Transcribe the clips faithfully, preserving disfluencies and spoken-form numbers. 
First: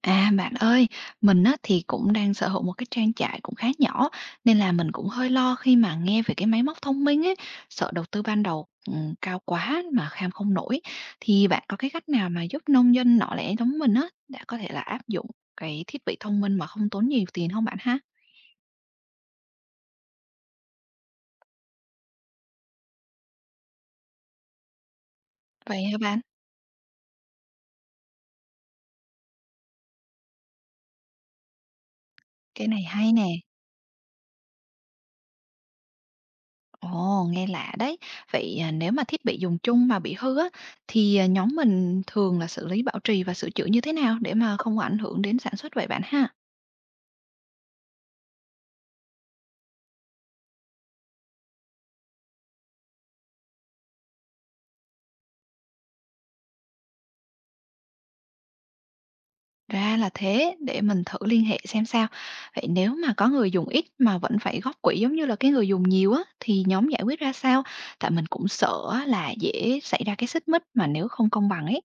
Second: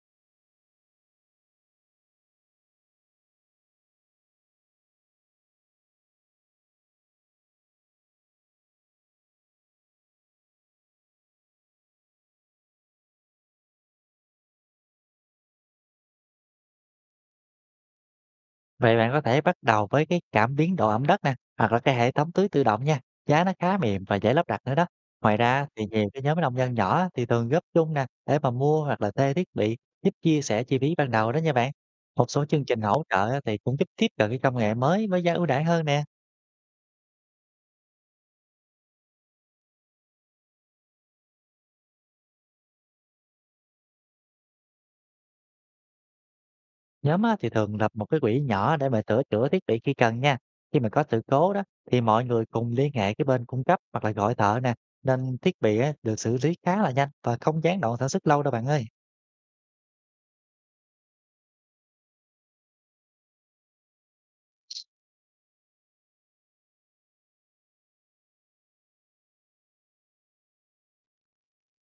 À, bạn ơi, mình á, thì cũng đang sở hữu một cái trang trại cũng khá nhỏ nên là mình cũng hơi lo khi mà nghe về cái máy móc thông minh ấy, sợ đầu tư ban đầu ừm, cao quá mà kham không nổi. Thì bạn có cái cách nào mà giúp nông dân nhỏ lẻ giống mình á đã có thể là áp dụng cái thiết bị thông minh mà không tốn nhiều tiền không bạn ha? Vậy bạn có thể bắt đầu với cái cảm biến độ ẩm đất nè, hoặc là cái hệ thống tưới tự động nha, giá nó khá mềm và dễ lắp đặt nữa đó. Ngoài ra Vậy thì hả nhiều bạn? cái nhóm nông dân nhỏ thì thường góp chung nè để mà mua hoặc là thuê thiết bị, giúp chia sẻ chi phí ban đầu đó nha bạn. Một số chương Cái trình này hỗ hay nè. trợ á, thì cũng giúp tiếp cận cái công nghệ mới với giá ưu đãi hơn nè. Ồ, nghe lạ đấy. Vậy à, nếu mà thiết bị dùng chung mà bị hư á thì à, nhóm mình thường là xử lý bảo trì và sửa chữa như thế nào để mà không ảnh hưởng đến sản xuất vậy bạn ha? Nhóm á, thì thường lập một cái quỹ nhỏ để mà sửa chữa thiết bị khi cần nha. Khi mà có sự cố đó, thì mọi người cùng liên hệ cái bên cung cấp hoặc là gọi thợ nè, nên thiết bị á, được xử lý khá là nhanh và không gián đoạn sản xuất lâu đâu bạn ơi. Ra là thế, để mình thử liên hệ xem sao. Vậy nếu mà có người dùng ít mà vẫn phải góp quỹ giống như là cái người dùng nhiều á, thì nhóm giải quyết ra sao? Tại mình cũng sợ á là dễ xảy ra cái xích mích mà nếu không công bằng ấy.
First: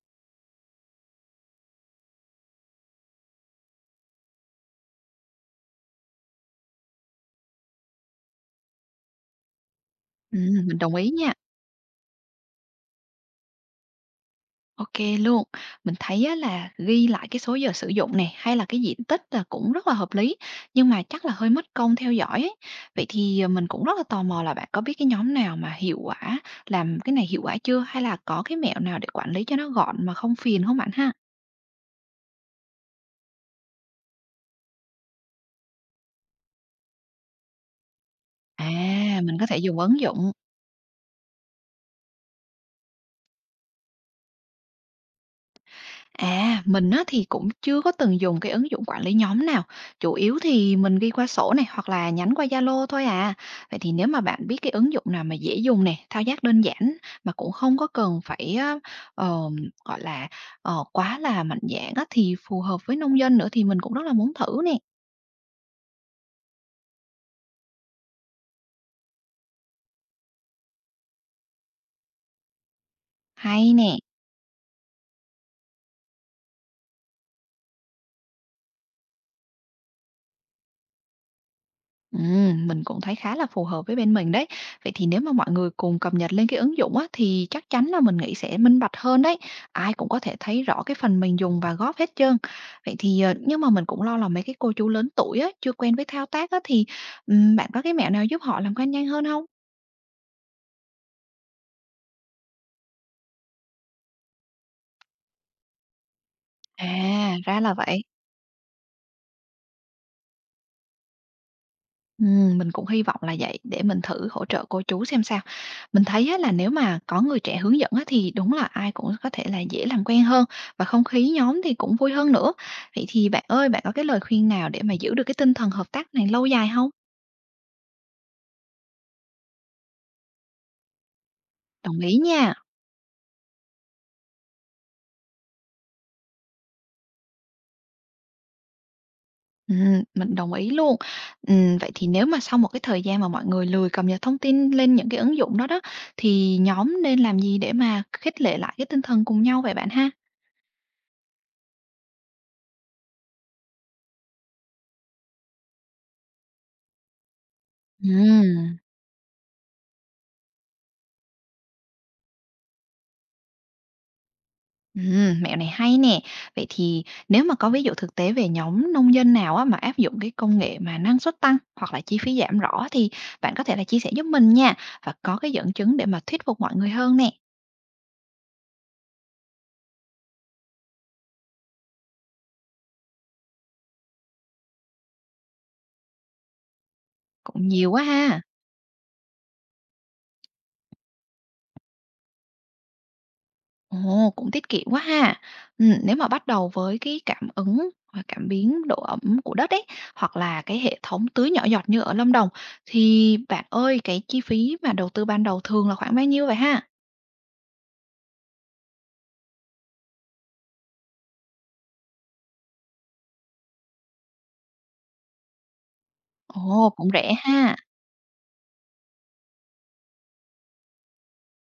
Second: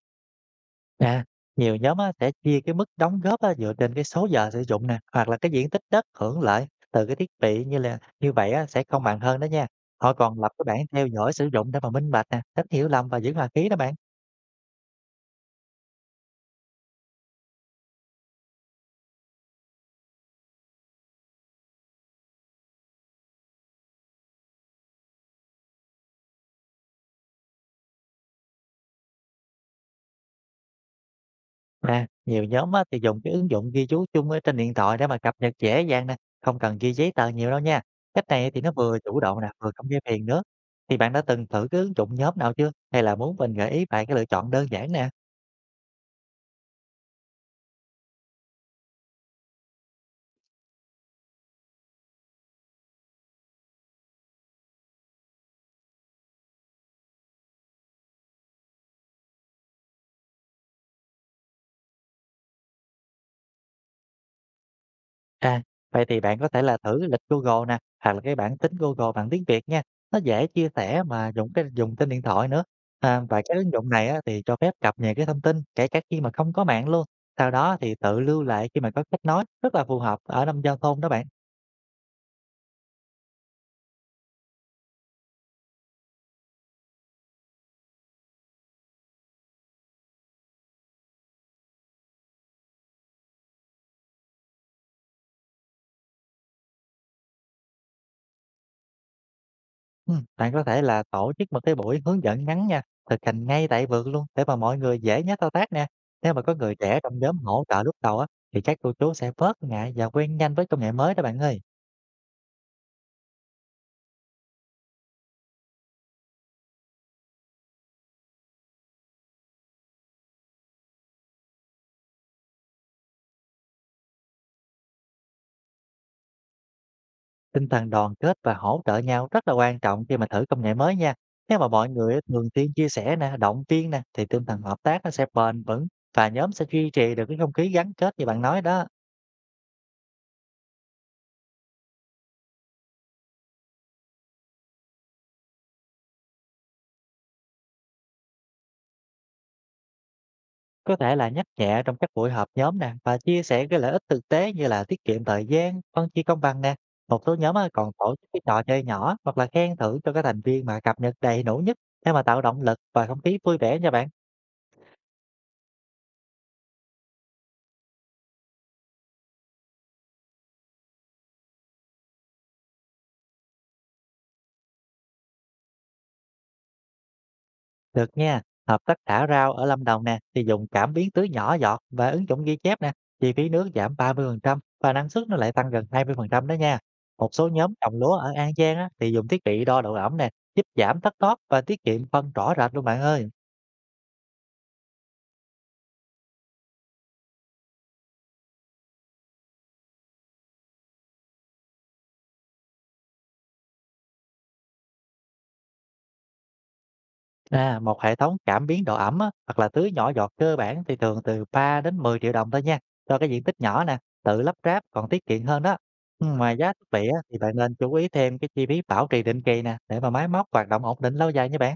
À, nhiều nhóm á, sẽ chia cái mức đóng góp á, dựa trên cái số giờ sử dụng nè, hoặc là cái diện tích đất hưởng lợi từ cái thiết bị, như là như vậy á, sẽ công bằng hơn đó nha. Họ Ừ, còn lập cái mình bảng đồng theo ý dõi nha. sử dụng để mà minh bạch nè, tránh hiểu lầm và giữ hòa khí đó bạn. OK luôn. Mình thấy á là ghi lại cái số giờ sử dụng này hay là cái diện tích là cũng rất là hợp lý, nhưng mà chắc là hơi mất công theo dõi ấy. Vậy thì, ờ, mình cũng rất là tò mò là bạn có biết cái nhóm nào mà hiệu quả làm cái này hiệu quả chưa? Hay là có cái mẹo nào để quản lý cho nó gọn mà không phiền không bạn ha? À, nhiều nhóm á, thì dùng cái ứng dụng ghi chú chung ở trên điện thoại để mà cập nhật dễ dàng nè, không cần ghi giấy tờ nhiều đâu nha. Cách này thì À, nó vừa chủ mình động có nè, thể vừa dùng không gây ứng phiền dụng. nữa. Thì bạn đã từng thử cái ứng dụng nhóm nào chưa, hay là muốn mình gợi ý bạn cái lựa chọn đơn giản nè? À, mình á thì cũng chưa có từng dùng cái ứng dụng quản lý nhóm nào, chủ yếu thì mình ghi qua sổ này hoặc là nhắn qua Zalo thôi à. Vậy thì nếu mà bạn biết cái ứng dụng nào mà dễ dùng nè, thao tác đơn giản mà cũng không có cần phải á, ờm, gọi là ờ, quá là mạnh dạn á thì phù hợp với nông dân nữa thì mình cũng rất là muốn thử nè. À, vậy thì bạn có thể là thử lịch Google nè, hoặc là cái bảng tính Google bằng tiếng Việt nha. Nó dễ chia sẻ mà dùng cái dùng trên điện thoại nữa. À, và cái ứng Hay dụng nè. này á, thì cho phép cập nhật cái thông tin kể cả khi mà không có mạng luôn. Sau đó thì tự lưu lại khi mà có kết nối, rất là phù hợp ở nông giao thôn đó bạn. Ừm, mình cũng thấy khá là phù hợp với bên mình đấy. Vậy thì nếu mà mọi người cùng cập nhật lên cái ứng dụng á, thì chắc chắn là mình nghĩ sẽ minh bạch hơn đấy. Ai cũng có thể thấy rõ cái phần mình dùng và góp hết trơn. Vậy thì ờ, nhưng mà mình cũng lo là mấy cái cô chú lớn tuổi á, chưa quen với thao tác á, thì ừm, bạn có cái mẹo nào giúp họ làm quen nhanh hơn không? Ừ, bạn có thể là tổ chức một cái buổi hướng dẫn ngắn nha, thực hành ngay tại vườn luôn để mà mọi người dễ nhớ thao tác nè. Nếu mà có người trẻ trong À, nhóm ra hỗ là trợ lúc vậy. đầu á, thì các cô chú sẽ bớt ngại và quen nhanh với công nghệ mới đó bạn ơi. Ừm, mình cũng hy vọng là vậy để mình thử hỗ trợ cô chú xem sao. Mình thấy á, là nếu mà có người trẻ hướng dẫn á, thì đúng là ai cũng có thể là dễ làm quen hơn và không khí nhóm thì cũng vui hơn nữa. Vậy thì bạn ơi, bạn có cái lời khuyên nào để mà giữ được cái tinh thần hợp tác này lâu dài không? Tinh thần đoàn kết và hỗ trợ nhau rất là quan trọng khi mà thử công nghệ mới nha. Nếu mà mọi Đồng người ý á thường nha. xuyên chia sẻ nè, động viên nè, thì tinh thần hợp tác nó sẽ bền vững, và nhóm sẽ duy trì được cái không khí gắn kết như bạn nói đó. Ừm, mình đồng ý luôn. Ừm, vậy thì nếu mà sau một cái thời gian mà mọi người lười cập nhật thông tin lên những cái ứng dụng đó đó, thì nhóm nên làm gì để mà khích lệ lại cái tinh thần cùng nhau vậy bạn ha? Có thể là nhắc nhẹ trong các buổi họp nhóm nè, và chia sẻ cái lợi ích thực tế như là tiết kiệm thời gian, phân chia công bằng nè. Một số nhóm á còn tổ chức cái trò Ừm. chơi nhỏ, hoặc là khen thưởng cho các thành viên mà cập nhật đầy đủ nhất, để mà tạo động lực và không khí vui vẻ nha bạn. Ừm, mẹo này hay nè. Vậy thì nếu mà có ví dụ thực tế về nhóm nông dân nào á mà áp dụng cái công nghệ mà năng suất tăng hoặc là chi phí giảm rõ thì bạn có thể là chia sẻ giúp mình nha, và có cái dẫn chứng để mà thuyết phục mọi người hơn nè. Được nha, hợp tác thả rau ở Lâm Đồng nè thì dùng cảm biến tưới nhỏ giọt và ứng dụng ghi chép nè, chi phí nước giảm ba mươi phần trăm, và năng suất nó lại tăng gần hai mươi phần trăm đó nha. Một số Cũng nhóm nhiều trồng quá lúa ở ha. An Giang á, thì dùng thiết bị đo độ ẩm nè, giúp giảm thất thoát và tiết kiệm phân rõ rệt luôn bạn ơi. Ồ, cũng tiết kiệm quá ha. Ừm, nếu mà bắt đầu với cái cảm ứng và cảm biến độ ẩm của đất ấy, hoặc là cái hệ thống tưới nhỏ giọt như ở Lâm Đồng thì bạn ơi, cái chi phí mà đầu tư ban đầu thường là khoảng bao nhiêu vậy ha? À, một hệ thống cảm biến độ ẩm á, hoặc là tưới nhỏ giọt cơ bản thì thường từ ba đến mười triệu đồng thôi nha, cho cái diện tích nhỏ nè, tự lắp ráp còn tiết kiệm hơn đó. Ừ, ngoài giá thiết Ồ, bị cũng á, rẻ thì bạn nên ha. chú ý thêm cái chi phí bảo trì định kỳ nè, để mà máy móc hoạt động ổn định lâu dài nha bạn.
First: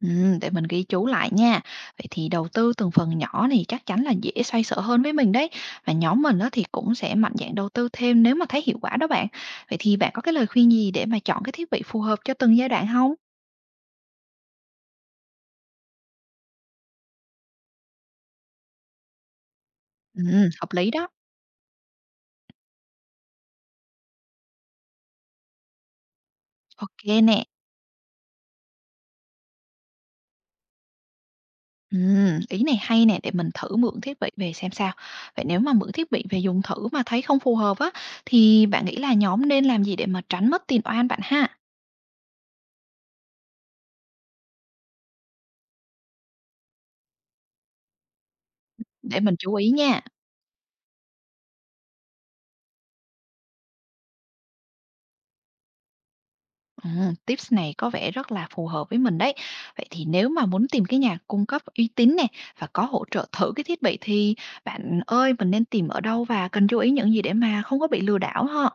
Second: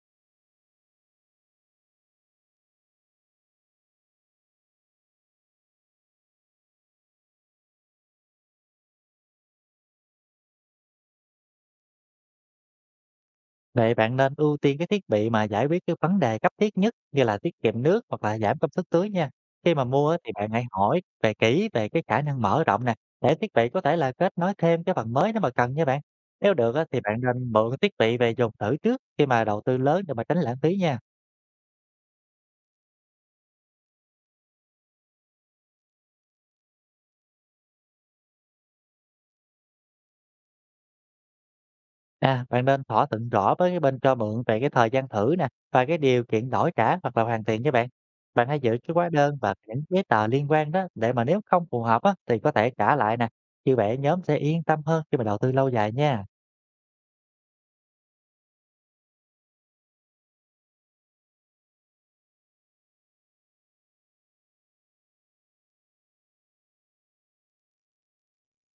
Ừm, để mình ghi chú lại nha. Vậy thì đầu tư từng phần nhỏ thì chắc chắn là dễ xoay sở hơn với mình đấy. Và nhóm mình đó thì cũng sẽ mạnh dạn đầu tư thêm nếu mà thấy hiệu quả đó bạn. Vậy thì bạn có cái lời khuyên gì để mà chọn cái thiết bị phù hợp cho từng giai đoạn không? Vậy bạn nên ưu tiên cái thiết bị mà giải quyết cái vấn đề cấp thiết nhất, như là tiết kiệm nước hoặc là giảm công suất tưới nha. Khi mà mua á, thì Ừm, bạn hãy hợp lý hỏi đó. về kỹ về cái khả năng mở rộng nè, để thiết bị có thể là kết nối thêm cái phần mới nếu mà cần nha bạn. Nếu được á, thì Ok bạn nè. nên mượn thiết bị về dùng thử trước khi mà đầu tư lớn, để mà tránh lãng phí nha. Ừm, ý này hay nè, để mình thử mượn thiết bị về xem sao. Vậy nếu mà mượn thiết bị về dùng thử mà thấy không phù hợp á, thì bạn nghĩ là nhóm nên làm gì để mà tránh mất tiền oan bạn ha? À, bạn nên thỏa thuận rõ với cái bên cho mượn về cái thời gian thử nè, và cái điều kiện đổi trả hoặc là hoàn tiền nha bạn. Bạn hãy giữ cái hóa Để mình đơn và chú ý những nha. giấy tờ liên quan đó, để mà nếu không phù hợp á, thì có thể trả lại nè. Như vậy nhóm sẽ yên tâm hơn khi mà đầu tư lâu dài nha. Ừm, tips này có vẻ rất là phù hợp với mình đấy. Vậy thì nếu mà muốn tìm cái nhà cung cấp uy tín này và có hỗ trợ thử cái thiết bị thì bạn ơi mình nên tìm ở đâu và cần chú ý những gì để mà không có bị lừa đảo ha?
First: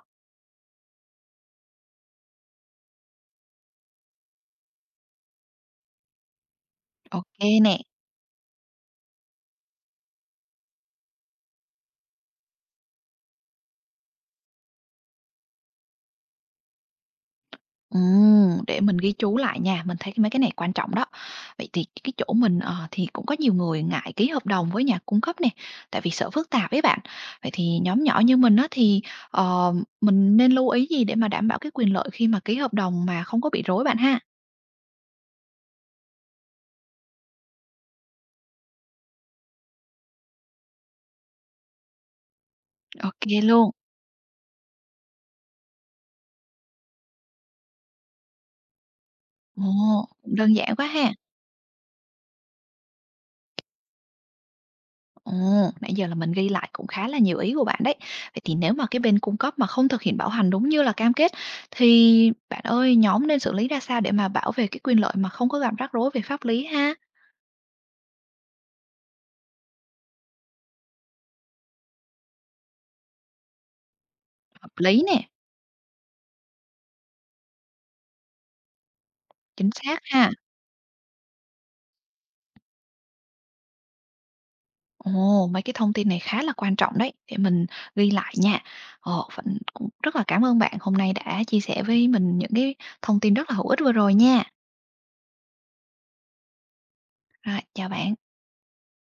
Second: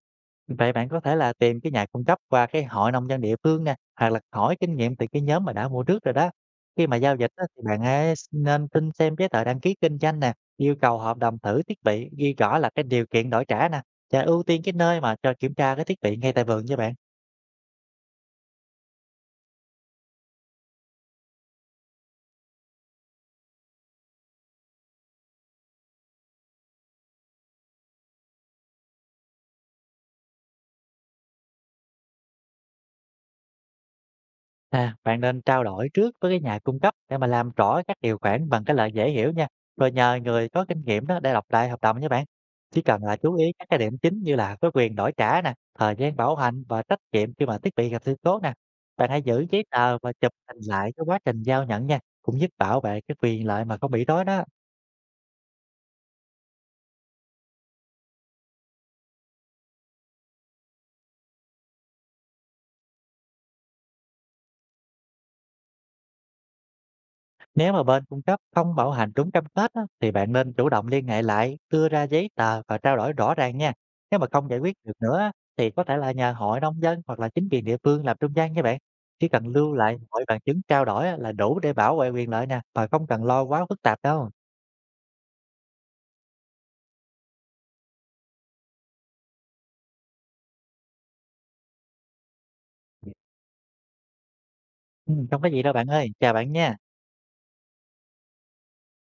Vậy bạn có thể là tìm cái nhà cung cấp qua cái hội nông dân địa phương nè, hoặc là hỏi kinh nghiệm từ cái nhóm mà đã mua trước rồi đó. Khi mà giao dịch Ok á, thì nè. bạn hãy nên xin xem giấy tờ đăng ký kinh doanh nè, yêu cầu hợp đồng thử thiết bị, ghi rõ là cái điều kiện đổi trả nè, và ưu tiên cái nơi mà cho kiểm tra cái thiết bị ngay tại vườn nha bạn. Ừm, để mình ghi chú lại nha, mình thấy mấy cái này quan trọng đó. Vậy thì cái chỗ mình ờ, thì cũng có nhiều người ngại ký hợp đồng với nhà cung cấp này, tại vì sợ phức tạp ấy bạn. Vậy thì nhóm nhỏ như mình á thì ờ, mình nên lưu ý gì để mà đảm bảo cái quyền lợi khi mà ký hợp đồng mà không có bị rối bạn ha? À, bạn nên trao đổi trước với cái nhà cung cấp để mà làm rõ các điều khoản bằng cái lời dễ hiểu nha. Rồi nhờ người có kinh nghiệm đó để đọc lại hợp đồng nha bạn. Chỉ cần Ô là chú kê ý các luôn. cái điểm chính, như là có quyền đổi trả nè, thời gian bảo hành và trách nhiệm khi mà thiết bị gặp sự cố nè. Bạn hãy giữ giấy Ồ, tờ và chụp cũng đơn hình giản quá lại cái ha. quá trình giao nhận nha, cũng giúp bảo vệ cái quyền lợi mà không bị rối đó. Ồ, nãy giờ là mình ghi lại cũng khá là nhiều ý của bạn đấy. Vậy thì nếu mà cái bên cung cấp mà không thực hiện bảo hành đúng như là cam kết, thì bạn ơi, nhóm nên xử lý ra sao để mà bảo vệ cái quyền lợi mà không có gặp rắc rối về pháp lý ha? Nếu mà bên cung cấp không bảo hành đúng cam kết á, thì bạn nên chủ động liên hệ lại, đưa ra giấy tờ và trao đổi rõ ràng nha. Nếu mà không giải Hợp quyết được lý nữa nè, á, thì có thể là nhờ hội nông dân hoặc là chính quyền địa phương làm trung gian nha bạn. Chỉ cần chính lưu lại xác mọi ha. bằng chứng trao đổi á, là đủ để bảo vệ quyền lợi nè, mà không cần lo quá phức tạp đâu. Ồ, mấy cái thông tin này khá là quan trọng đấy, để mình ghi lại nha. Ồ, vẫn cũng rất là cảm ơn bạn hôm nay đã chia sẻ với mình những cái thông tin rất là hữu ích vừa rồi nha. Ừ, không có gì đâu bạn ơi, chào bạn nha. Rồi, chào bạn.